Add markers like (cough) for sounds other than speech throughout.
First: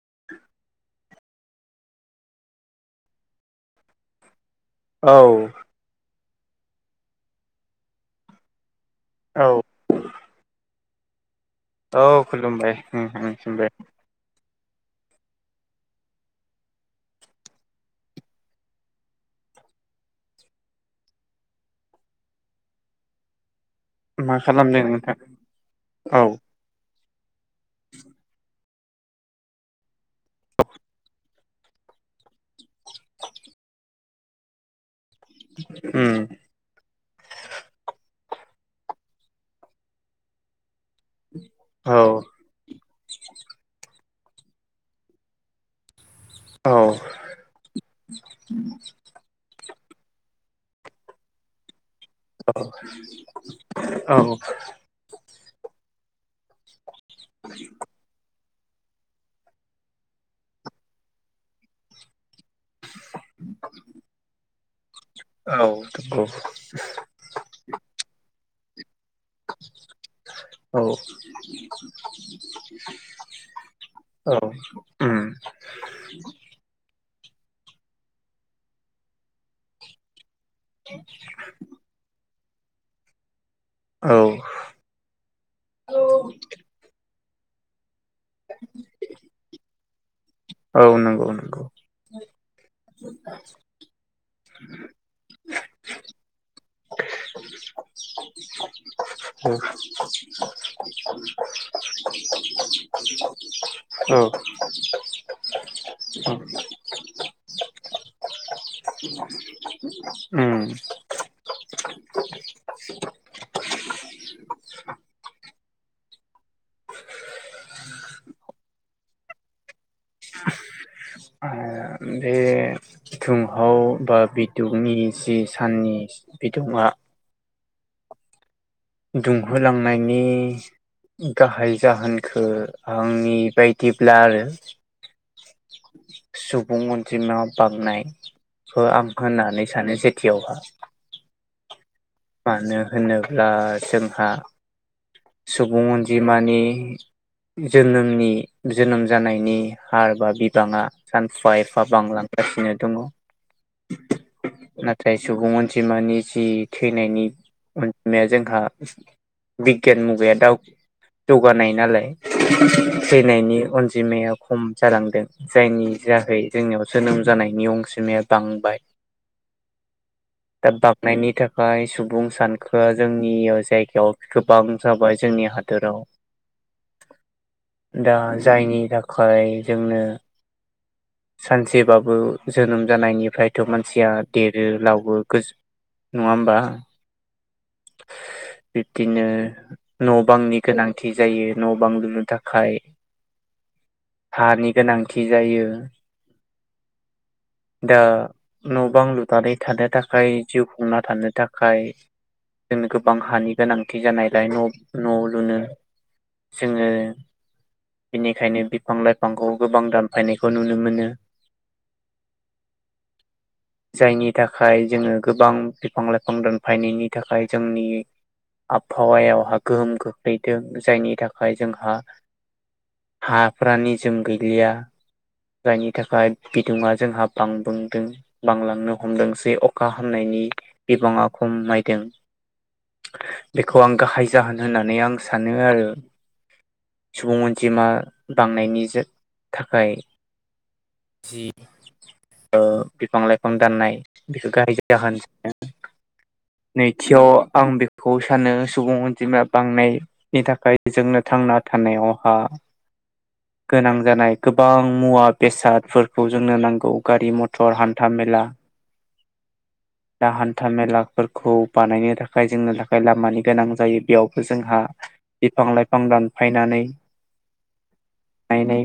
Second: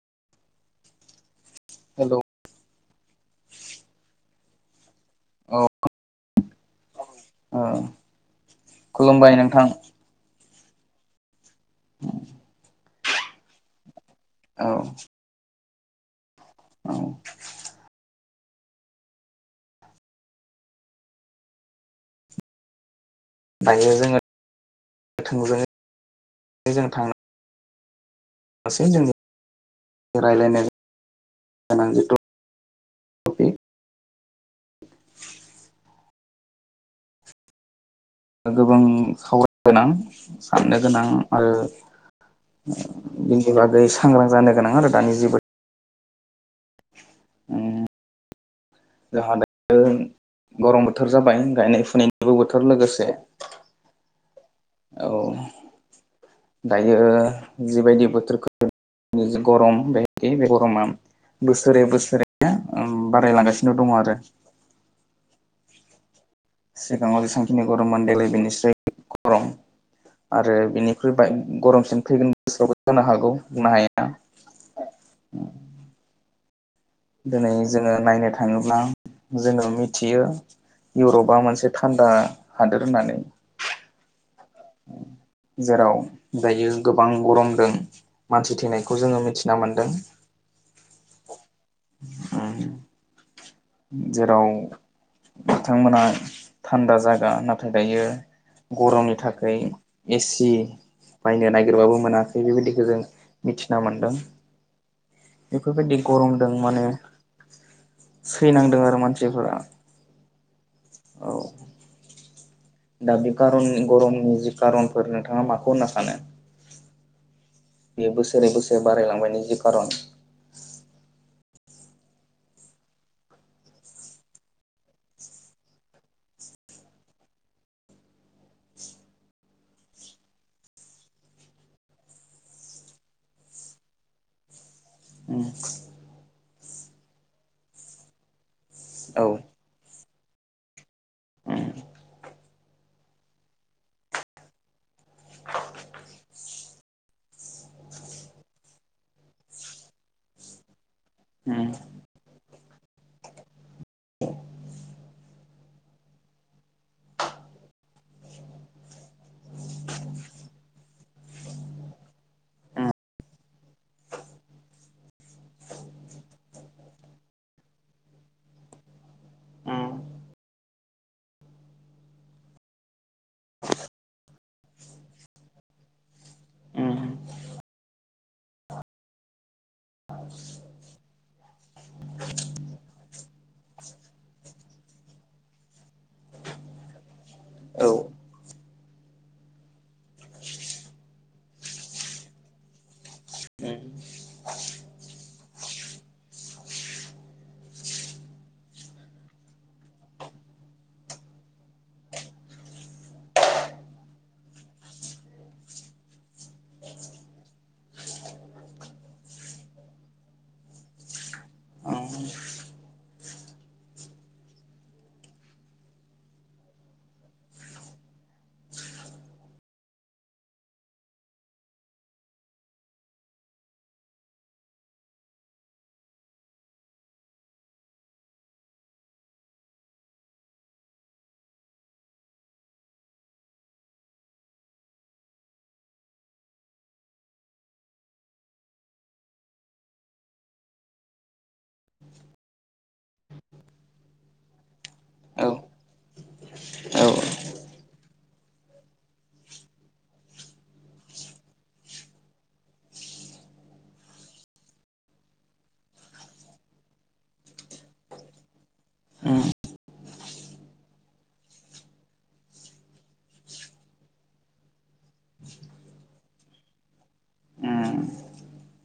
(inaudible) Hello औ ओ खुलुमबाय औ नोंथां। औ खुलुमबायबाय नोंथांनिसिमबो। औ औ दायो जोङो मा खालामदों नोंथां थोंजोङै औ (unintelligible) जों रायलायनाय गोनां जे दं (unintelligible) उम (inaudible) गोबां सावरायनो गोनां साननो गोनां आरो औ बिनि बागै सांग्रां जानो गोनां आरो दानि जेबो औ (inaudible) उम (unintelligible) गरम बोथोर जाबाय गायनाय फुनायनि औ औ औ दायो जिबायदि बोथोरखौ (inaudible) गरम बे बे गरमा बोसोरे बोसोरे बारायलांगासिनो दङ आरो औ सिगाङाव जेसांखिनि गरममोन देग्लाय बेनिस्राय आरो गरम। आरो औ बिनिख्रुइ बां गरमसिन फैगोन बोसोरावबो जानो हागौ बुंनो हाया। उ दिनै जोङो नायनो थाङोब्ला जोङो मिथियो। इउरपा मोनसे थान्दा हादोर होननानै औ उम जेराव दायो गोबां गरमदों मानसि थैनायखौ जोङो मिथिना मोन्दों। औ नंगौ नंगौ (inaudible) जेराव बिथांमोना थान्दा जागा नाथाय दायो गरमनि थाखाय एसि बायनो नागिरबाबो मोनाखै बेबायदिखौ जों मिथिना मोनदों। औ बेफोर बायदि गरमदों माने सैनांदों आरो मानसिफोरा उम औ दा बे कारन गरमनि जि कारनफोर नोंथाङा माखौ होनना सानो (inaudible) बेयो बोसोरै बोसोरै बारायलांनायनि जि खारन आ बे थुंहाव बा बिदुंनि जि साननि बिदुङा दुंहोलांनायनि गाहाय जाहोनखो आंनि बायदिब्ला आरो उम सुबुं अनजिमा बांनायखौ आं औ होननानै सानो सेथियावहा (inaudible) मानो होनोब्ला जोंहा सुबुं अनजिमानि जोनोमनि जोनोम जानायनि हार बा बिबाङा सानफा एफा बांलां गासिनो दङ। नाथाय सुबुं अनजिमानि जि थैनायनि अनजिमाया जोंहा बिगियान मुगाया दा जौगानाय नालाय उम थैनायनि अनजिमाया खम जालांदों जायनि जायाखै जोंनियाव जोनोम जानाय नि अनजिमाया बांबाय उम दा बांनायनि थाखाय सुबुं सानखोआ जोंनि जायगायाव गोबां जाबाय जोंनि हादोराव उम दा जायनि थाखाय जोंनो सानसेबाबो जोनोम जानायनिफ्रायथ मानसिया देरो लावो नङा होमबा उम औ उम औ बिब्दिनो न' बांनि गोनांथि जायो न' बां लुनो थाखाय उम हानि गोनांथि जायो दा न' बां लुनानै थानो थाखाय जिउखौ थांना थानो थाखाय जोंनो गोबां हानि गोनांथि जानायलाय न' न' लुनो जोङो बेनिखायनो बिफां लाइफांखौ गोबां दानफायनायखौ नुनो मोनो आ जायनि थाखाय जोङो गोबां बिफां लाइफां दोनफायनायनि थाखाय जोंनि आबहावायावहा गोहोम खख्लैदों जायनि थाखाय जोंहा हाफोरा निजोम गैलिया जायनि थाखाय बिदुं जोंहा बांबुंदों बांलांनो हमदोंसै अखा हामनायनि बिबाङा खमायदों बेखौ आं गाहाय जाहोन होननानै आं सानो आरो सुबुं अनजिमा बांनायनि थाखाय जि बिफां लाइफां दाननाय बेखौ गाहाय जाहोन औ औ नैथियाव आं बेखौ सानो सुबुं अनजिमाया बांनायनि थाखाय जोंनो थांना थानायावहा गोनां जानाय गोबां मुवा बेसादफोरखौ जोंनो नांगौ गारि मथर हान्थामेला (inaudible) दा हान्था मेलाफोरखौ बानायनो थाखाय जोंनि थाखाय लामानि गोनां जायो बेयावबो जोंहा बिफां लाइफां दानफायनानै फायनाय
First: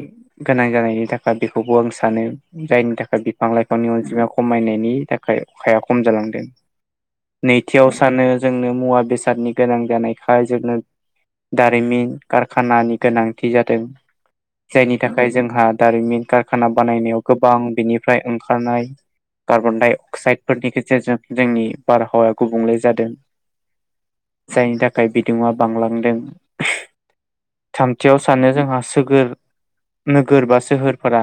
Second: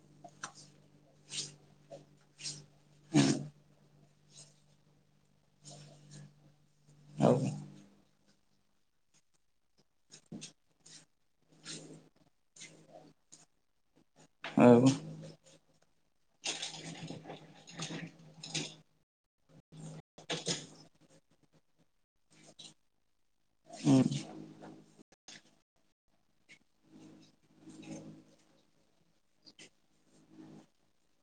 गोनां जानायनि थाखाय बेखौबो आं सानो जायनि थाखाय बिफां लाइफांनि अनजिमा खमायनायनि थाखाय अखाया खम जालांदों नैथियाव सानो जोंनो मुवा बेसादनि गोनां जानायखाय जोंनो दारिमिन कारखानानि गोनांथि जादों जायनि थाखाय जोंहा दारिमिन कारखाना बानायनायाव गोबां बेनिफ्राय ओंखारनाय कार्बन डाइ अक्साइडफोरनि गेजेरजों जोंनि बारहावाया गुबुंले जादों उम जायनि थाखाय बिदुङा बांलांदों थामथियाव सानो जोंहा सोहोल नोगोर बा सोहोरफोरा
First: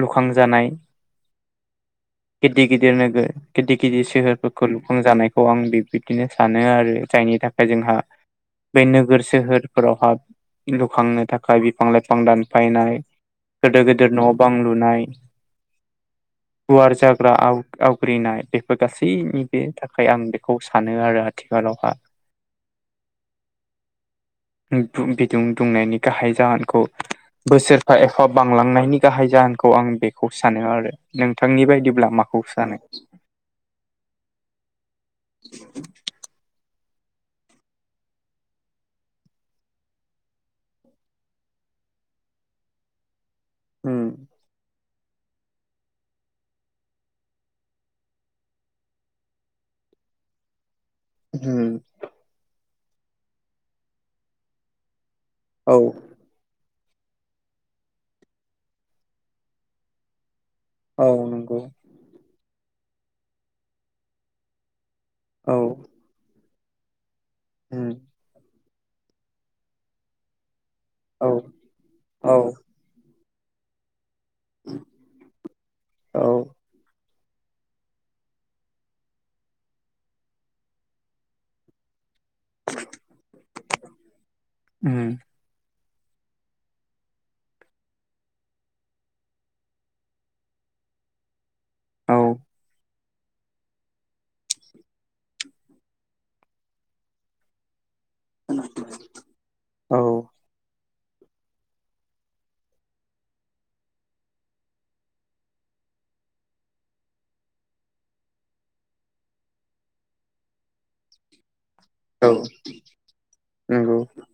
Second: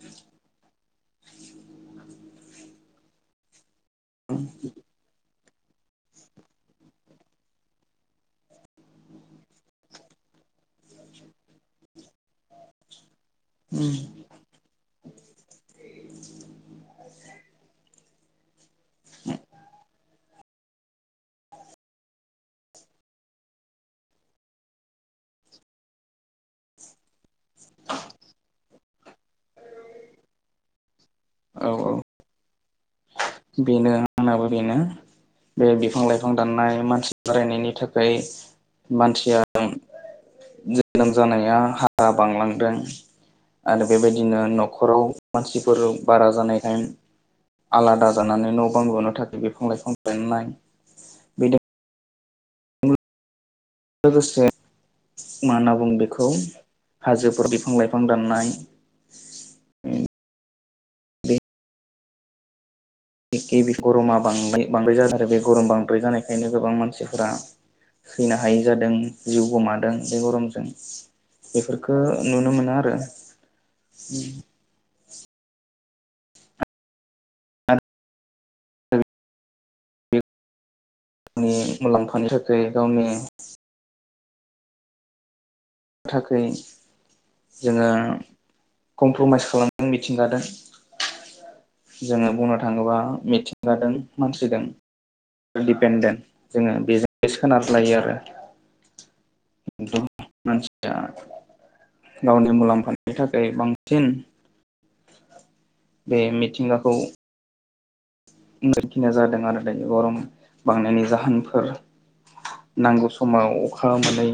लुखांजानाय गिदिर गिदिर नोगोर गिदिर गिदिर सोहोरफोरखौ लुफांजानायखौ आं बेबदिनो सानो आरो जायनि थाखाय जोंहा बे नोगोर सोहोरफोराव हा ब। लुखांनो थाखाय बिफां लाइफां दानफायनाय गोदोर उम गिदिर न' बां लुनाय (inaudible) गुवार जाग्रा आव आवग्रिनाय बेफोर गासैनि बे थाखाय आं बेखौ सानो आरो आथिखालाव हा बिदुं दुंनायनि गाहाय जाहोनखौ बोसोरफा एफा बांलांनायनि गाहाय जाहोनखौ आं बेखौ सानो आरो नोंथांनि औ औ बायदिब्ला माखौ सानो बेनो आंनाबो बेनो बे बिफां लाइफां दाननाय मानसि मानसि बारायनायनि थाखाय मानसिया जोनोम जानाया हारा बांलांदों आरो उम बेबायदिनो न' न'खराव मानसिफोर बारा जानाय टाइम आलादा जानानै न' बां बिहनो थाखाय बिफां लाइफां दाननाय बेजों ओम लोगोसे मा होनना औ बुं बेखौ हाजोफोर बिफां लाइफां दाननाय औ नंगौ गिबि गरमा बांद्राय जादों आरो बे औ गरम बांद्राय जानायखायनो गोबां मानसिया फोरा उम सैनो हायै जादों जिउ गोमादों बे गरमजों औ बेफोरखौ औ नुनो मोनो आरो उम औ गावनि मुलाम्फानि थाखाय गावनि उम थाखाय जोङो कमप्रमाइस खालामदों मिथिंगादों औ जोङो बुंनो थाङोबा मिथिंगाजों मानसिजों सेल्फ डिपेन्डेन्ट जोङो बेजों सोनार लायो आरो औ (inaudible) गावनि मुलाम्फानि थाखाय बांसिन बे मिथिंगाखौ बेखिनिया जादों आरो दायो गरम बांनायनि जाहोनफोर। औ नांगौ समाव अखा नंगौ मोनै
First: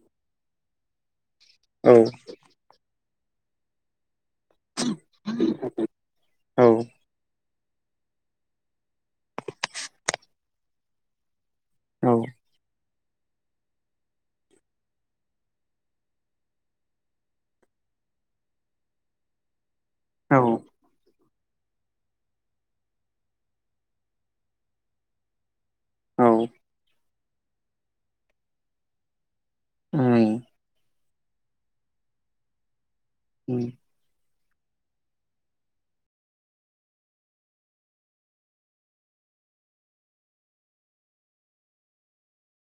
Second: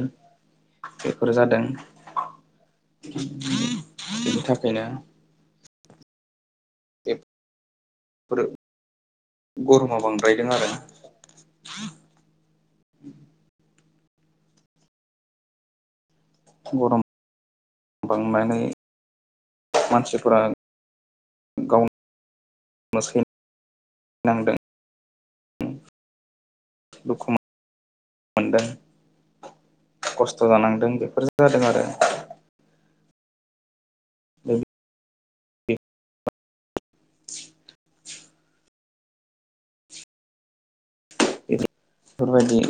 फोर जादों औ बेनि थाखायनो औ बे फोर गरमा बांद्रायदों आरो (inaudible) औ गरम बांनानै औ मानसिफोरा गाव मोसं नांदों औ दुखु मोन मोनदों उम खस्थ' जानांदों बेफोरजों जादों आरो उम औ बायदि